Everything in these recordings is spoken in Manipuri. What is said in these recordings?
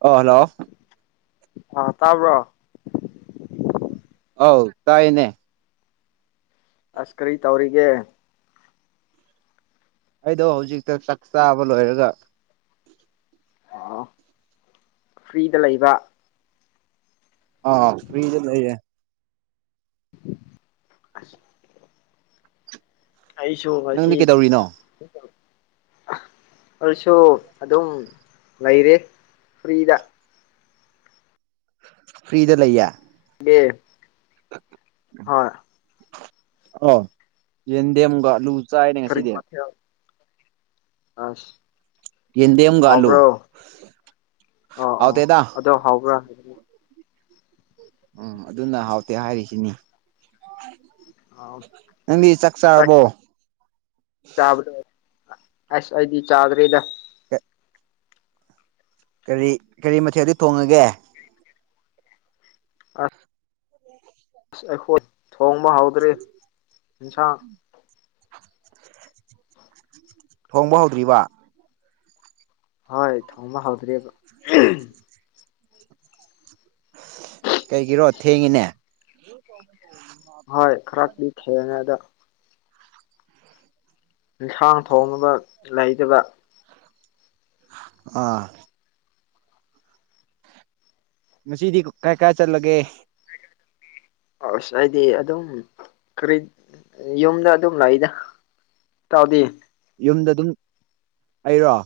ꯑ ꯍꯜꯂꯣ ꯑꯥ ꯇꯥꯕ꯭ꯔꯣ ꯍꯧ ꯇꯥꯏꯅꯦ ꯑꯁ ꯀꯔꯤ ꯇꯧꯔꯤꯒꯦ ꯑꯩꯗꯣ ꯍꯧꯖꯤꯛꯇ ꯆꯥꯛ ꯆꯥꯕ ꯂꯣꯏꯔꯒ ꯑꯣ ꯐ꯭ꯔꯤꯗ ꯂꯩꯕ ꯑꯥ ꯐ꯭ꯔꯤꯗ ꯂꯩꯌꯦ ꯑ ꯑꯩꯁꯨ ꯍꯧꯁꯤ ꯅꯪꯗꯤ ꯀꯩꯗꯧꯔꯤꯅꯣ ꯑꯗꯨꯁꯨ ꯑꯗꯨꯝ ꯂꯩꯔꯦ ꯐ꯭ꯔꯤꯗ ꯐ꯭ꯔꯔꯤꯗ ꯂꯩꯌꯦꯌꯥ ꯑꯦ ꯍꯣꯏ ꯑ ꯌꯦꯟꯗꯦꯝꯒ ꯂꯨ ꯐꯔꯤ ꯃꯥꯊ ꯑꯁ ꯌꯦꯟꯗꯦꯝꯒ ꯑꯂꯨ ꯍꯥꯎꯕ꯭ꯔꯣ ꯑ ꯑ ꯍꯥꯎꯇꯦꯗ ꯑꯗꯣ ꯍꯥꯎꯕ꯭ꯔꯥ ꯍꯥꯏ ꯎꯝ ꯑꯗꯨꯅ ꯍꯥꯎꯇꯦ ꯍꯥꯏꯔꯤꯁꯤꯅꯤ ꯑꯥ ꯆꯕꯣ ꯆꯥꯕ ꯑꯁ ꯑꯩꯗꯤ ꯆꯥꯗꯔꯦꯗ ꯀꯔꯤ ꯀꯔꯤ ꯃꯊꯦꯜ ꯑꯗꯨ ꯊꯣꯡꯉꯒꯦ ꯑꯁ ꯑꯩꯈꯣꯏ ꯊꯣꯡꯕ ꯍꯧꯗ꯭ꯔꯔꯤ ꯑꯦꯟꯁꯥꯡ ꯊꯣꯡꯕ ꯍꯧꯗ꯭ꯔꯤꯕ ꯍꯣꯏ ꯊꯣꯡꯕꯥ ꯍꯜꯗꯔꯤꯕ ꯀꯩꯒꯤꯔꯣ ꯊꯦꯡꯉꯤꯅꯦ ꯍꯣꯏ ꯈꯔꯗꯤ ꯊꯦꯡꯔꯅꯦ ꯑꯗ ꯌꯦꯟꯁꯥꯡ ꯊꯣꯡꯅꯕ ꯂꯩꯇꯕ ꯑꯥ ꯉꯗꯤ ꯀꯥꯏ ꯀꯥꯏ ꯆꯠꯂꯒꯦ ꯑꯁ ꯍꯥꯏꯗꯤ ꯑꯗꯨꯝ ꯀꯔꯤ ꯌꯨꯝꯗ ꯑꯗꯨꯝ ꯂꯥꯛꯏꯗ ꯇꯥꯎꯗꯤ ꯌꯨꯝꯗ ꯑꯗꯨꯝ ꯑꯩꯔꯣ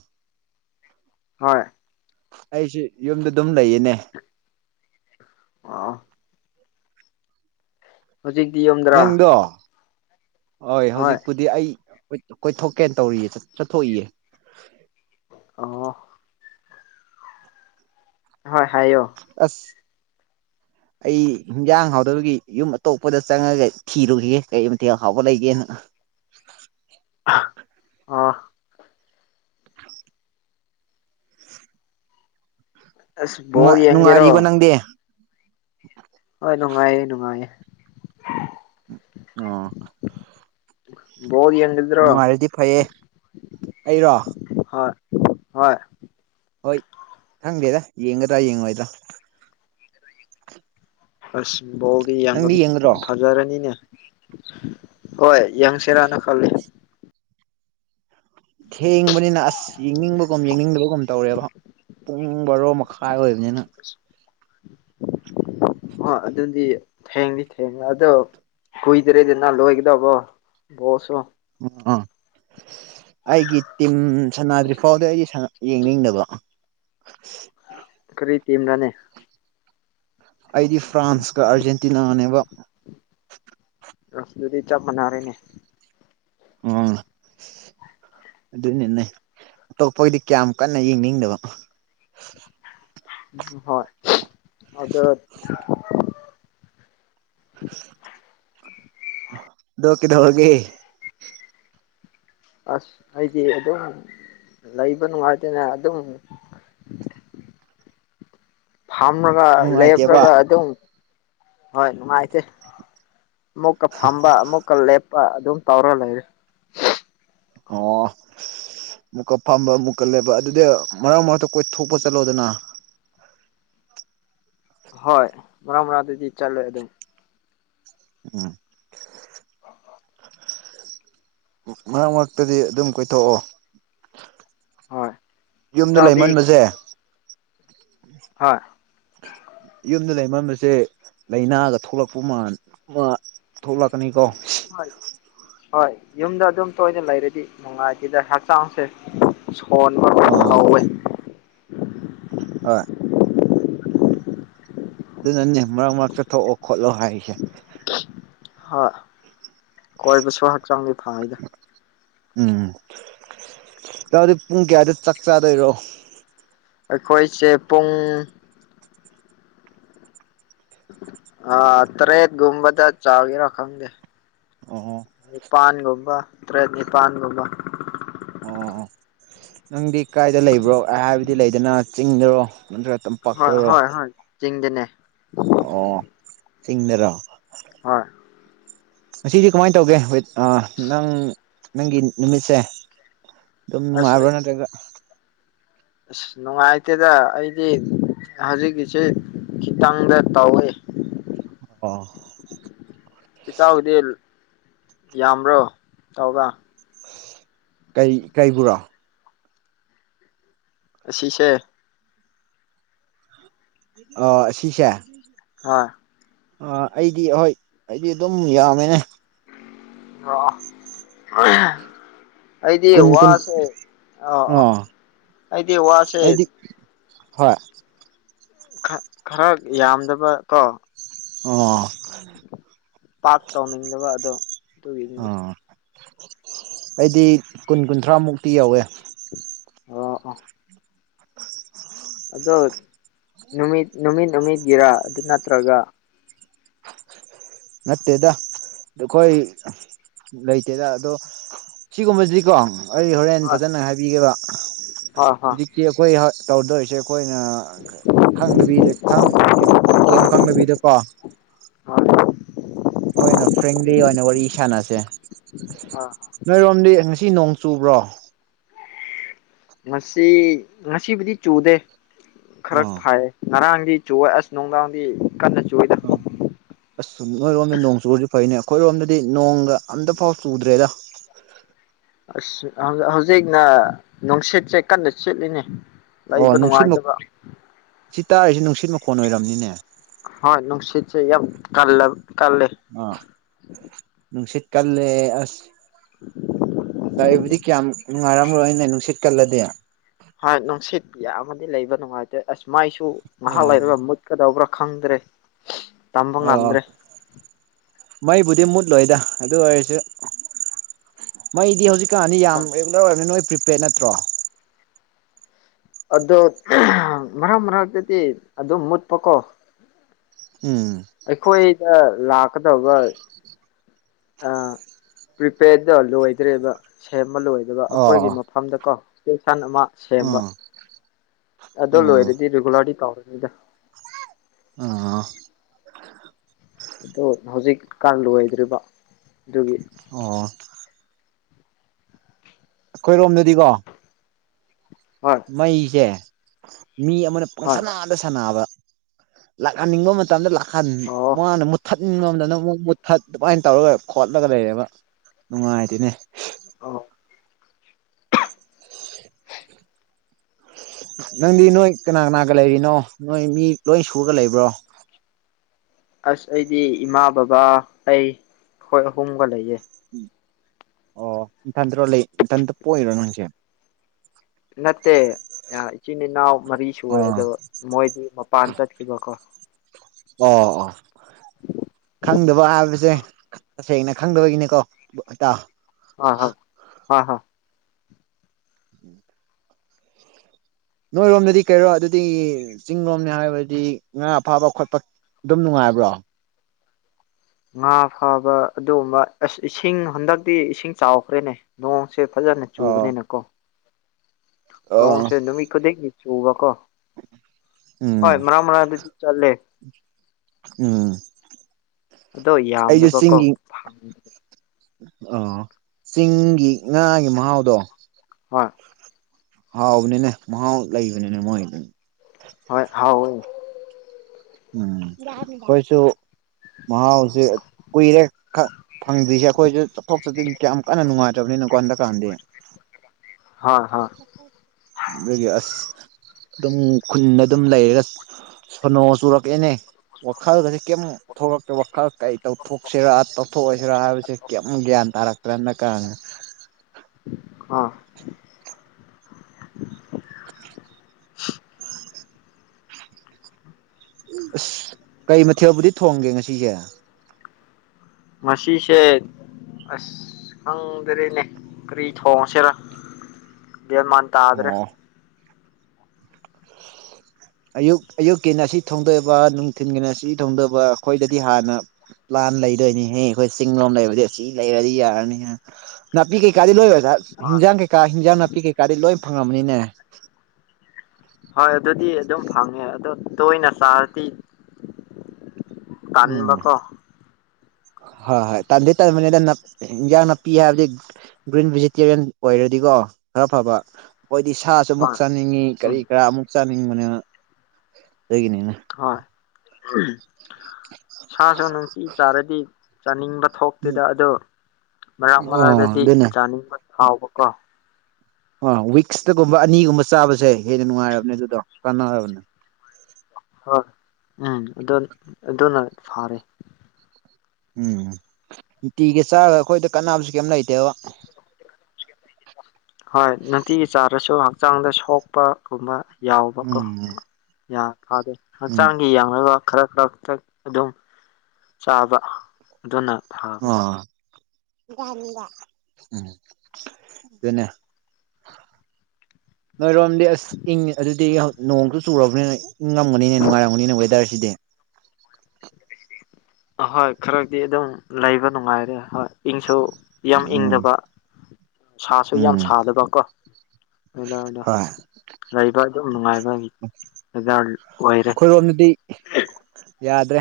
ꯍꯣꯏ ꯑꯩꯁꯤꯦ ꯌꯨꯝꯗ ꯑꯗꯨꯝ ꯂꯩꯌꯦꯅꯦ ꯑꯥ ꯍꯧꯖꯤꯛꯇꯤ ꯌꯣꯗ꯭ꯔꯥ ꯅꯪꯗꯣ ꯍꯣꯏ ꯍꯧꯖꯤꯛꯄꯨꯗꯤ ꯑꯩ ꯀꯣꯏꯊꯣꯛꯀꯦꯅ ꯇꯧꯔꯤꯌꯦ ꯆꯠꯊꯣꯛꯏꯌꯦ ꯑꯣ ꯍꯣꯏ ꯍꯥꯏꯌꯣ ꯑꯁ [inaudible] ꯑꯩ ꯍꯤꯟꯖꯥꯡ ꯍꯥꯎꯗꯕꯒꯤ ꯌꯨꯝ ꯑꯇꯣꯞꯄꯗ ꯆꯪꯉꯒ ꯊꯤꯔꯨꯈꯤꯒꯦ ꯀꯩ ꯃꯇꯊꯦꯜ ꯍꯥꯎꯕ ꯂꯩꯒꯦꯅ [inaudible] ꯑꯥ ꯑꯁ ꯕꯣꯜ ꯥꯏ ꯅꯨꯡꯉꯥꯏꯔꯤꯀꯣ ꯌꯦꯡꯒꯦꯔꯣ ꯅꯪꯗꯤ ꯍꯣꯏ ꯅꯨꯡꯉꯥꯏꯌꯦ ꯅꯨꯡꯉꯥꯏꯌꯦ ꯑꯣ ꯗꯤ ꯌꯦꯗ꯭ꯔꯣ ꯅꯨꯡꯉꯥꯏꯔꯗꯤ ꯐꯩꯌꯦ ꯑꯩꯔꯣ ꯍ ꯍꯣꯏ ꯍꯣꯏ ꯊꯪꯒꯦꯗ ꯌꯦꯡꯒꯗ꯭ꯔꯥ ꯌꯦꯡꯉꯣꯏꯗ꯭ꯔꯣ ꯀꯁꯤꯕꯕꯤ ꯑꯉ ꯅꯪꯗꯤ ꯌꯦꯡꯒꯗ꯭ꯔꯣ ꯐꯖꯔꯅꯤꯅ ꯍꯣꯏ ꯌꯥꯪꯁꯦꯔꯥꯅ ꯈꯜꯂꯤ ꯊꯦꯡꯕꯅꯤꯅ ꯑꯁ ꯌꯦꯡꯅꯤꯡꯕꯒꯨꯝ ꯌꯦꯡꯅꯤꯡꯗꯕꯒꯨꯝ ꯇꯧꯔꯦꯕ ꯄꯨꯡ ꯕꯥꯔꯣ ꯃꯈꯥꯏ ꯑꯣꯏꯕ ꯑꯅ ꯍ ꯑꯗꯨꯗꯤ ꯊꯦꯡꯂꯤ ꯊꯦꯡꯅ ꯑꯗꯣ ꯀꯨꯏꯗ꯭ꯔꯦꯗ ꯅ ꯂꯣꯏꯒꯗꯧꯕꯣ ꯕꯣꯁꯨ ꯑꯥ ꯑꯩꯒꯤ ꯇꯤꯝ ꯁꯅꯥꯗ꯭ꯔꯤ ꯐꯥꯎꯗ ꯑꯩꯒꯤ ꯌꯦꯡꯅꯤꯡꯗꯕ ꯈꯔꯤ ꯇꯤꯝ ꯔꯅꯦ ꯑꯩꯗꯤ ꯐ꯭ꯔꯥꯟꯁꯀ ꯑꯥꯔꯖꯦꯟꯇꯤꯅꯥꯅꯦꯕ ꯔꯁꯗꯤ ꯆꯥꯞ ꯃꯅꯔꯦꯅꯦ ꯎꯝ ꯑꯗꯨꯅꯤꯅꯦ ꯑꯇꯣꯞꯄꯒꯤꯗꯤ ꯀꯌꯥꯝ ꯀꯟꯅ ꯌꯦꯡꯅꯤꯡꯗꯕ ꯍꯣꯏ ꯑꯗ [inaudible] ꯗꯣꯀꯤꯗ ꯍꯒꯦ ꯑꯁ ꯑꯩꯗꯤ ꯑꯗꯨꯝ ꯂꯩꯕ ꯅꯨꯡꯉꯥꯏꯇꯅ ꯑꯗꯨꯝ ꯑ ꯐꯝꯃꯒ ꯅꯨꯡꯉꯥꯏꯇꯦꯕ ꯂꯦꯞꯒ ꯑꯗꯨꯝ ꯍꯣꯏ ꯅꯨꯡꯉꯥꯏꯇꯦ ꯑꯃꯨꯛꯀ ꯐꯝꯕ ꯑꯃꯨꯛꯀ ꯂꯦꯞꯄ ꯑꯗꯨꯝ ꯇꯧꯔ ꯂꯩꯔꯦ ꯑꯣ ꯃꯨꯛꯀ ꯐꯝꯕ ꯑꯃꯨꯛꯀ ꯂꯩꯕ ꯑꯗꯨꯗꯤ ꯃꯔꯛ ꯃꯔꯛꯇ ꯑꯩꯈꯣꯏ ꯊꯣꯛꯄ ꯆꯠꯂꯣꯗꯅ ꯍꯣꯏ ꯃꯔ ꯃꯔꯥꯡ ꯑꯗꯨꯗꯤ ꯆꯠꯂꯣꯏ ꯑꯗꯨꯝ ꯎꯝ ꯃꯔꯛ ꯃꯔꯛꯇꯗꯤ ꯑꯗꯨꯝ ꯀꯣꯏꯊꯣꯛꯑꯣ ꯍꯣꯏ ꯌꯨꯝꯗ ꯏꯇꯥꯎꯗꯤ ꯂꯩꯃꯟꯕꯁꯦ ꯍꯣꯏ ꯌꯨꯝꯗ ꯂꯩꯃꯟꯝꯕꯁꯦ ꯂꯥꯏꯅꯥꯒ ꯊꯣꯛꯂꯛꯄ ꯃꯜ ꯊꯣꯛꯂꯛꯀꯅꯤ ꯀꯣ ꯍꯣꯏ ꯍꯣꯏ ꯌꯨꯝꯗ ꯑꯗꯨꯝ ꯇꯣꯏꯅ ꯂꯩꯔꯗꯤ ꯅꯨꯡꯉꯥꯏꯈꯤꯗ ꯍꯛꯆꯥꯡꯁꯦ ꯍꯣꯟꯕ ꯑꯥ ꯍꯧꯋꯤ ꯍꯣꯏ ꯑꯗꯨ ꯅꯅꯤ ꯃꯔꯛ ꯃꯔꯛꯛꯇ ꯊꯣꯛꯑꯣ ꯈꯣꯠꯂꯣ ꯍꯥꯏꯁꯦ ꯍꯣꯏ ꯀꯣꯏꯕꯁꯨ ꯍꯛꯆꯥꯡꯒꯤ ꯐꯗ ꯎꯝ ꯌꯥꯗꯤ ꯄꯨꯡ ꯀꯌꯥꯗ ꯆꯥꯛ ꯆꯥꯗꯣꯏꯔꯣ ꯑꯩꯈꯣꯏꯁꯦ ꯄꯨꯡ ꯑꯥ ꯇꯔꯦ ꯨꯝꯕ ꯆꯒꯤꯔꯈꯥꯡꯗꯦ ꯑꯣ ꯅꯤꯄꯥꯜꯒꯨꯝꯕ ꯇꯔꯦꯠ ꯅꯤꯄꯥꯜꯒꯨꯝꯕ ꯑꯣ ꯅꯪꯗꯤ ꯀꯥꯏꯗ ꯂꯩꯕ꯭ꯔꯣ ꯍꯥꯏꯕꯗꯤ ꯂꯩꯗꯅ ꯆꯤꯡꯗꯔꯣ ꯅꯠꯇ꯭ꯔ ꯍꯣꯏ ꯍꯣꯏ ꯍꯣꯏ ꯆꯤꯡꯗꯅꯦ ꯑꯣ ꯁꯤꯁꯤꯡꯗꯔꯣ ꯍꯣꯏ ꯉꯁꯤꯗꯤ ꯀꯃꯥꯏꯅ ꯇꯧꯒꯦ ꯅꯪ ꯅꯪꯒꯤ ꯅꯨꯃꯤꯠꯁꯦ ꯑꯁ ꯑꯗꯨꯝꯅꯅꯨꯡꯉꯥꯏꯕꯅꯠꯇꯒ ꯑꯁ ꯅꯨꯡꯉꯥꯏꯇꯦꯗ ꯑꯩꯗꯤ ꯍꯧꯖꯤꯛꯀꯤꯁꯤꯦ ꯈꯤꯇꯪꯗ ꯇꯧꯏꯦ ꯑꯣ ꯏꯇꯥꯎꯒꯤꯗꯤ ꯌꯥꯝꯕ꯭ꯔꯣ ꯇꯧꯒ ꯀꯩ ꯀꯩꯕꯨꯔꯥ ꯑꯁꯤꯁꯦ ꯑꯣ ꯁꯤꯁꯦ ꯑ ꯑꯥ ꯑꯩꯗꯤ ꯍꯣꯏ ꯑꯩꯗꯤ ꯑꯗꯨꯝ ꯌꯥꯝꯃꯦꯅꯦ ꯑ ꯑꯩꯗꯤ ꯀꯨꯟ ꯀꯨꯟ ꯋꯥꯁꯦ ꯑ ꯑ ꯑꯥ ꯑꯩꯗꯤ ꯋꯥꯁꯦ ꯑꯩꯗꯤ ꯍꯣꯏ ꯈꯔ ꯌꯥꯝꯗꯕ ꯀꯣ ꯑꯣ ꯄꯥꯥꯛ ꯇꯧꯅꯤꯡꯗꯕ ꯑꯗꯣ ꯑꯗꯨꯒꯤꯅꯤꯗ ꯑꯥ ꯑꯩꯗꯤ ꯀꯨꯟ ꯀꯨꯟꯊ꯭ꯔꯥ ꯃꯨꯛꯇꯤ ꯌꯧꯋꯦ ꯑ ꯑ ꯑꯗꯣ ꯅꯨꯃꯤꯠ ꯅꯨꯃꯤꯠ ꯅꯨꯃꯤꯠꯒꯤꯔꯥ ꯑꯗꯨ ꯅꯠꯇ꯭ꯔꯒ ꯃꯠꯇꯦꯗ ꯑꯩꯈꯣꯏ ꯂꯩꯇꯦꯗ ꯑꯗꯣ ꯁꯤꯒꯨꯝꯕꯁꯤꯀꯣ ꯑꯩ ꯍꯣꯔꯦꯟ ꯍꯣꯏ ꯐꯖꯅ ꯍꯥꯏꯕꯤꯒꯦꯕ ꯍꯣꯏ ꯍꯣꯏ ꯍꯧꯖꯤꯛꯇꯤ ꯑꯩꯈꯣꯏ ꯇꯧꯗꯧꯔꯤꯁꯦ ꯑꯩꯈꯣꯏꯅꯗꯕꯤꯗ ꯀꯩꯦꯝ ꯈꯪꯗꯕꯤꯗꯀꯣ ꯍ ꯑꯩꯈꯣꯏꯅ ꯐ꯭ꯔꯦꯡꯂꯤ ꯑꯣꯏꯅ ꯋꯥꯔꯤ ꯁꯥꯟꯅꯁꯦ ꯍꯣꯏ ꯅꯣꯏꯔꯣꯝꯗꯤ ꯁꯤ ꯅꯣꯡ ꯆꯨꯕ꯭ꯔꯣ ꯉꯁꯤ ꯉꯁꯤꯕꯨꯗꯤ ꯆꯨꯗꯦ ꯈꯔ ꯑꯥ ꯐꯥꯏꯌꯦ ꯉꯔꯥꯡꯗꯤ ꯆꯨ ꯑꯁ ꯅꯨꯡꯗꯥꯡꯗꯤ ꯀꯟꯅ ꯆꯨꯏꯗ ꯑ ꯑ ꯅꯣꯡ ꯁ ꯐꯥꯏꯅꯦ ꯑꯩꯈꯣꯏꯔꯣꯝꯗꯗꯤ ꯅꯣꯡꯒ ꯑꯝꯇꯐꯥꯎ ꯆꯨꯗ꯭ꯔꯦꯗ ꯑꯁ ꯍꯧꯖꯤꯛꯅ ꯅꯨꯡꯁꯤꯠꯁꯦ ꯀꯟꯅ ꯆꯦꯠꯂꯤꯅꯦ ꯑꯣ ꯂꯩꯕ ꯅꯨꯡꯁꯤꯠ ꯅꯨꯡꯉꯥꯏꯒꯕ꯭ꯔ ꯁꯤ ꯇꯥꯔꯤꯁꯤ ꯅꯨꯡꯁꯤꯠ ꯃꯈꯣꯟ ꯑꯣꯏꯔꯝꯅꯤꯅꯦ ꯍꯣꯏ ꯅꯨꯡꯁꯤꯠ ꯆ ꯀꯜꯂ ꯀꯜꯂꯦ ꯑ ꯅꯪꯁꯤꯠ ꯀꯜꯦ ꯑꯁ [inaudible] ꯑꯩꯕꯨꯗꯤ ꯀꯌꯥꯝ ꯅꯨꯡꯉꯥꯏꯔꯝꯔꯣꯏꯅ ꯅꯨꯡꯁꯤꯠ ꯀꯜꯂꯗꯤꯦ ꯍꯣꯏ ꯅꯨꯡꯁꯤꯠ ꯌꯥꯝꯃꯗꯤ ꯂꯩꯕ ꯅꯨꯡꯉꯥꯏꯇꯦ ꯑꯁ ꯃꯥꯏꯁꯨ ꯉꯥꯏꯍꯥꯛ ꯂꯩꯔꯒ ꯃꯨꯠꯀꯗꯧꯕ꯭ꯔꯥ ꯈꯪꯗ꯭ꯔꯦ ꯇꯝꯕ ꯑꯣ ꯉꯝꯗ꯭ꯔꯦ ꯃꯩꯕꯨꯗꯤ ꯃꯨꯠꯂꯣꯏꯗ ꯑꯗꯨ ꯑꯣꯏꯔꯁꯨ ꯃꯩꯗꯤ ꯍꯧꯖꯤꯛ ꯀꯅꯤ ꯌꯥꯝ ꯍꯣꯏ ꯔꯤꯒꯨꯂꯔ ꯑꯣꯏꯔꯕꯅꯤꯅ ꯅꯣꯏ ꯄ꯭ꯔꯤꯄꯦꯗ ꯅꯠꯇ꯭ꯔꯣ ꯑꯗꯨ ꯃꯔꯛ ꯃꯔꯛꯇꯗꯤ ꯑꯗꯨꯝ ꯃꯨꯠꯄꯀꯣ ꯎꯝ ꯑꯩꯈꯣꯏꯗ ꯂꯥꯛꯀꯗꯕ ꯑ ꯄ꯭ꯔꯤꯄꯦꯗ ꯂꯣꯏꯗ꯭ꯔꯦꯕ ꯁꯦꯝꯕ ꯂꯣꯏꯗꯕ ꯑꯣ ꯑꯩꯈꯣꯏꯒꯤ ꯃꯐꯝꯗ ꯀꯣ ꯁꯟ ꯑꯃ ꯁꯦꯝꯕ ꯎꯝ ꯑꯗꯨ ꯎꯝ ꯂꯣꯏꯔꯗꯤ ꯔꯤꯒꯨꯂꯔꯗꯤ ꯇꯧꯔ ꯌꯦꯗ ꯑ ꯑꯗ ꯍꯧꯖꯤꯛꯀꯥꯟ ꯂꯣꯏꯗ꯭ꯔꯤꯕ ꯑꯗꯨꯒꯤ ꯑꯣ ꯑꯩꯈꯣꯏꯔꯣꯝꯗꯗꯤꯀꯣ ꯍꯣꯏ ꯃꯩꯁꯦ ꯃꯤ ꯑꯃꯅ ꯍꯣꯏ ꯄꯪꯁ ꯅꯥꯗ ꯁꯥꯟꯅꯕ ꯂꯥꯛꯍꯟꯅꯤꯡꯕ ꯃꯇꯝꯗ ꯂꯥꯛꯍꯟ ꯑꯣ ꯃꯥꯅ ꯃꯨꯊꯠ ꯏ ꯉꯣꯝꯗꯅ ꯑꯃꯨꯛ ꯃꯨꯠꯊꯠ ꯑꯗꯨꯃꯥꯏꯅ ꯇꯧꯔꯒ ꯈꯣꯠꯂꯒ ꯂꯩꯔꯦꯕ ꯅꯨꯡꯉꯥꯏꯗꯨꯅꯦ ꯑ ꯅꯪꯗꯤ ꯅꯣꯏ ꯀꯅꯥ ꯀꯅꯥꯒ ꯂꯩꯔꯤꯅꯣ ꯅꯣꯏ ꯃꯤ ꯂꯣꯏ ꯁꯨꯔꯒ ꯂꯩꯕ꯭ꯔꯣ ꯑꯁ ꯑꯩꯗꯤ ꯏꯃꯥ ꯕꯕꯥ ꯑꯩ ꯑꯩꯣꯏ ꯑꯍꯨꯝꯒ ꯂꯩꯌꯦꯦ ꯑꯣ ꯏꯊꯟꯗꯔꯣ ꯂꯩ ꯏꯊꯇ ꯄꯣꯛꯏꯔꯣ ꯅꯪꯁꯦ ꯅꯠꯇꯦ ꯑ ꯆꯤꯟꯅꯤꯅꯥ ꯃꯔꯤ ꯁꯨ ꯑꯣ ꯑꯗꯣ ꯃꯣꯏꯗꯤ ꯃꯄꯥꯟ ꯆꯠꯈꯤꯕꯀꯣ ꯑꯣ ꯑꯣ ꯈꯪꯗꯕ ꯍꯥꯏꯕꯁꯦ ꯇꯁꯦꯡꯅ ꯈꯪꯗꯕꯒꯤꯅꯤꯀꯣꯇꯥꯥꯎ ꯍ ꯍ ꯍ ꯍ ꯎꯝ ꯅꯣꯏꯔꯣꯝꯗꯗꯤ ꯀꯩꯔꯣ ꯑꯗꯨꯗꯤ ꯆꯤꯡꯔꯣꯝꯅꯦ ꯍꯥꯏꯕꯗꯤ ꯉꯥ ꯐꯥꯕ ꯈꯣꯠꯄ ꯑꯗꯨꯝ ꯅꯨꯡꯉꯥꯏꯕ꯭ꯔꯣ ꯉꯥ ꯐꯥꯕ ꯑꯗꯨꯒꯨꯝꯕ ꯑꯁ ꯏꯁꯤꯡ ꯍꯟꯗꯛꯇꯤ ꯏꯁꯤꯡ ꯆꯥꯎꯈ꯭ꯔꯦꯅꯦ ꯅꯣꯡ ꯁꯦ ꯐꯖꯅ ꯑꯣ ꯆꯨꯕꯅꯤꯅꯀꯣ ꯑꯣ ꯅꯣꯡꯁꯦ ꯅꯨꯃꯤꯀꯣꯗꯅꯤ ꯆ ꯎꯕ ꯀꯣ ꯎꯝ ꯍꯣꯏ ꯃꯔꯔ ꯃꯔꯔ ꯆꯜꯂꯦ ꯑꯝ ꯑꯗꯣ ꯌꯥꯝꯗꯕꯀꯣ ꯑ ꯆꯤꯡꯒꯤ ꯉꯥꯒꯤ ꯃꯍꯥꯎꯗꯣ ꯍꯣꯏ ꯍꯥꯎꯕꯅꯦꯅꯦ ꯃꯍꯥꯎ ꯂꯩꯕꯅꯤꯅꯦ ꯃꯣꯏ ꯍꯣꯏ ꯍꯥꯎꯣꯏ ꯎꯝ ꯍꯣꯏꯁꯨꯁꯨ ꯃꯍꯥꯎꯁꯦ ꯀꯨꯏꯔꯦ ꯈꯛ ꯐꯪꯗ꯭ꯔꯤꯁꯦ ꯑꯩꯈꯣꯏꯁꯨ ꯆꯠꯊꯣꯛ ꯆꯠꯁꯤꯟ ꯀ ꯌꯥꯝ ꯀꯟꯅ ꯅꯨꯡꯉꯥꯏꯇꯕꯅꯤꯅꯀꯣ ꯗꯀꯥꯟꯗ ꯍ ꯂꯩꯒꯤ ꯑꯁ ꯑꯗꯨꯝ ꯈꯨꯟꯗ ꯑꯗꯨꯝ ꯂꯩꯔꯒ ꯁꯣꯅꯣ ꯆꯨꯔꯛꯑꯦꯅꯦ ꯋꯥꯈꯜꯒꯁ ꯀꯩꯝ ꯊꯣꯛꯂꯛꯇꯀꯦ ꯋꯥꯈꯜ ꯀꯩ ꯇꯧꯊꯣꯛꯁꯤꯔꯥ ꯇꯧꯊꯣꯛꯑꯁꯤꯔꯥ ꯍꯥꯏꯕꯁꯤ ꯀꯔꯤꯝ ꯒ꯭ꯌꯥꯟ ꯇꯔꯛꯇꯔꯅ ꯀ ꯑꯥ ꯑꯁ ꯀꯩ ꯃꯊꯦꯜꯕꯨꯗꯤ ꯊꯣꯡꯒꯦ ꯉꯁꯤꯁꯦ ꯃꯁꯤꯁꯤꯁꯦ ꯑꯁ ꯈꯪꯗꯔꯦꯅꯦ ꯀꯔꯤ ꯊꯣꯡꯉꯁꯤꯔ ꯦꯃ ꯇꯗ꯭ꯔꯦ ꯑꯣ [inaudible] ꯑꯌꯨꯛ ꯑꯌꯨꯛꯀꯤꯅ ꯑꯁꯤ ꯊꯣꯡꯗꯣꯏꯕ ꯅꯨꯡꯊꯤꯟꯒꯤꯅ ꯁꯤ ꯊꯣꯡꯗꯣꯏꯕ ꯑꯩꯈꯣꯏꯗꯗꯤ ꯍꯥꯟꯅ ꯂꯩꯗꯣꯏꯅꯤꯍꯦ ꯑꯩꯈꯣꯏ ꯆꯤꯡ ꯂꯣꯝ ꯂꯩꯔꯗꯤ ꯑꯁꯤ ꯂꯩꯔꯗꯤ ꯌꯥꯔꯅꯤ ꯅꯥꯄꯤ ꯀꯩꯀꯥꯗꯤ ꯂꯣꯏ ꯗ ꯍꯣꯏ ꯍꯤꯟꯖꯥꯡ ꯀꯩꯀꯥ ꯍꯤꯟꯖꯥꯡ ꯅꯥꯄꯤ ꯀꯩꯀꯥꯗꯤ ꯂꯣꯏ ꯐꯪꯉꯃꯅꯤꯅꯦ ꯍꯣꯏ ꯑꯗꯨꯗꯤ ꯑꯗꯨꯝ ꯐꯪꯉꯦ ꯑꯗꯣ ꯇꯣꯏꯅ ꯆꯥꯔꯗꯤ ꯎꯝ ꯇꯥꯟꯕꯀꯣ ꯍꯣꯏ ꯍꯣꯏ ꯇ ꯇ ꯌꯥ ꯅꯅꯥꯄꯤ ꯍꯥꯏꯕ ꯒ꯭ꯔꯤꯟ ꯚꯦꯖꯤꯇꯦꯔꯤꯌꯥꯟ ꯑꯣꯏꯔꯗꯤꯀꯣ ꯈꯔ ꯐꯕ ꯑꯩꯈꯣꯏꯗꯤ ꯁꯥꯁꯨ ꯑꯃꯨꯛ ꯍꯣꯏ ꯆꯥꯅꯤꯡꯉꯤ ꯀꯔꯤ ꯎꯝ ꯀꯔꯥ ꯑꯃꯨꯛ ꯆꯥꯅꯤꯡꯕꯅꯤ ꯍꯒꯤꯅꯤꯅ ꯍꯣꯏ ꯁꯥꯁꯨ ꯅꯨꯡꯇꯤ ꯆꯥꯔꯗꯤ ꯆꯥꯅꯤꯡꯕ ꯊꯣꯛꯇꯦꯗ ꯑꯗꯣ ꯃꯔꯛ ꯑꯣ ꯃꯔꯥꯛꯛꯇꯗꯤ ꯑꯗꯨꯅ ꯆꯥꯅꯤꯡꯕ ꯊꯥꯎꯕꯀꯣ ꯑ ꯋꯤꯛꯁꯇꯒꯨꯝꯕ ꯑꯅꯤꯒꯨꯝꯕ ꯆꯥꯕꯁꯦ ꯍꯦꯟꯅ ꯅꯨꯡꯉꯥꯏꯔꯕꯅꯦ ꯑꯗꯨꯗꯣ ꯀꯥꯟꯅꯔꯕꯅꯦ ꯍꯣꯏ ꯎꯝ ꯑꯗꯨ ꯑꯗꯨꯅ ꯐꯔꯦ ꯎꯝ ꯅꯨꯡꯇꯤꯒ ꯆꯥꯔꯒ ꯑꯩꯈꯣꯏꯗ ꯀꯥꯟꯅꯕꯁꯨ ꯀꯩꯝ ꯂꯩꯇꯦꯕ ꯍꯣꯏ ꯅꯨꯡꯇꯤꯒꯤ ꯆꯥꯔꯁꯨ ꯍꯛꯆꯥꯡꯗ ꯁꯣꯛꯄꯒꯨꯝꯕ ꯌꯥꯎꯕꯀꯣ ꯎꯝ ꯌꯥ ꯑꯗ ꯎꯝ ꯆꯪꯈꯤ ꯌꯥꯎꯅ ꯈꯔ ꯈꯔꯛꯇ ꯑꯗꯨꯝ ꯆꯥꯕ ꯑꯗꯨꯅ ꯑ ꯐꯕꯅꯤ ꯎꯝ ꯅꯣꯏꯔꯣꯝꯗꯤ ꯑꯁ ꯏꯪ ꯑꯗꯨꯗꯤ ꯅꯣꯡꯁꯨ ꯆꯨꯔꯕꯅꯤꯅ ꯏꯪꯉꯝꯒꯅꯤꯅ ꯅꯨꯉꯥꯏꯔꯝꯒꯅꯤꯅꯦ ꯋꯦꯗꯔꯁꯤꯗꯤ ꯑꯍꯣꯏ ꯈꯔꯗꯤ ꯑꯗꯨꯝ ꯂꯩꯕ ꯅꯨꯡꯉꯥꯏꯔꯦ ꯍꯣꯏ ꯏꯪꯁꯨ ꯌꯥꯝ ꯎꯝ ꯏꯪꯗꯕ ꯁꯥꯁꯨ ꯌꯥꯝ ꯎꯝ ꯁꯥꯗꯕ ꯀꯣ ꯋꯦꯗꯔꯗ ꯍꯣꯏ ꯂꯩꯕ ꯑꯗꯨꯝ ꯅꯨꯡꯉꯥꯏꯕꯋ ꯑꯩꯈꯣꯏꯔꯣꯝꯗꯨꯗꯤ ꯌꯥꯗ꯭ꯔꯦ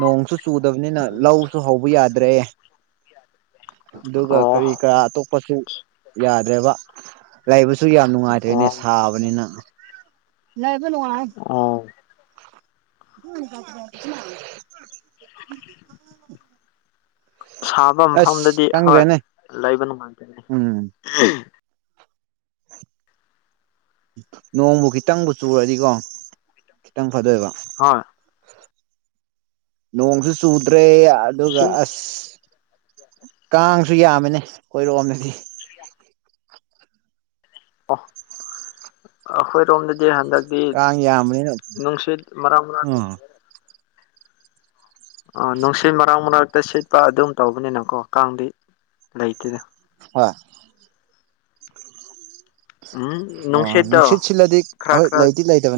ꯅꯣꯡꯁꯨ ꯆꯨꯗꯕꯅꯤꯅ ꯂꯧꯁꯨ ꯍꯧꯕ ꯌꯥꯗ꯭ꯔꯦ ꯑꯗꯨꯒ ꯑꯣ ꯀꯔꯤ ꯀꯔꯥ ꯑꯇꯣꯞꯄꯁꯨ ꯌꯥꯗ꯭ꯔꯦꯕ ꯂꯩꯕꯁꯨ ꯁꯨ ꯌꯥꯝ ꯅꯨꯡꯉꯥꯏꯇ꯭ꯔꯦꯅꯦ ꯑꯣ ꯁꯥꯕꯅꯤꯅ ꯂ ꯋꯥ ꯑꯣ ꯍ ꯁꯥꯕ ꯃꯐꯝꯗꯗꯤ ꯍꯣꯏ ꯈꯪꯗ꯭ꯔꯦꯅꯦ ꯂꯩꯕ ꯅꯨꯡꯉꯥꯏꯇꯅꯤ ꯎꯝ ꯅꯣꯡꯕꯨ ꯈꯤꯇꯪꯕꯨ ꯆꯨꯔꯗꯤꯀꯣ ꯈꯤꯇꯪ ꯐꯗꯣꯏꯕ ꯍꯣꯏ ꯅꯣꯡꯁꯨ ꯆꯨꯗ꯭ꯔꯦ ꯑꯗꯨꯒ ꯏꯁꯤꯡ ꯑꯁ ꯀꯥꯡꯁꯨ ꯌꯥꯝꯕꯅꯦ ꯀꯣꯏꯔꯣꯑꯝꯅꯗꯤ ꯑꯈꯣꯏ ꯔꯣꯝꯖ ꯍꯟꯗꯛꯇꯤ ꯀꯥꯡ ꯌꯥꯝꯕꯅꯤꯅ ꯅꯨꯡꯁꯤꯠ ꯃꯔꯥꯡ ꯃꯔꯥꯡ ꯎꯝ ꯑ ꯅꯨꯡꯁꯤꯠ ꯃꯔꯛ ꯃꯔꯛꯇ ꯁꯤꯠꯄ ꯑꯗꯨꯝ ꯇꯧꯕꯅꯤꯅꯀꯣ ꯀꯥꯡꯗꯤ ꯂꯩꯇꯦꯗ ꯋꯥ ꯎꯝ ꯑꯣ ꯅꯨꯡꯁꯤꯠꯇꯣ ꯅꯨꯡꯁꯤꯠ ꯁꯤꯜꯂꯗꯤ ꯈꯔ ꯍꯣꯏ ꯈꯔ ꯂꯩꯗꯤ ꯂꯩꯇꯕꯅꯤ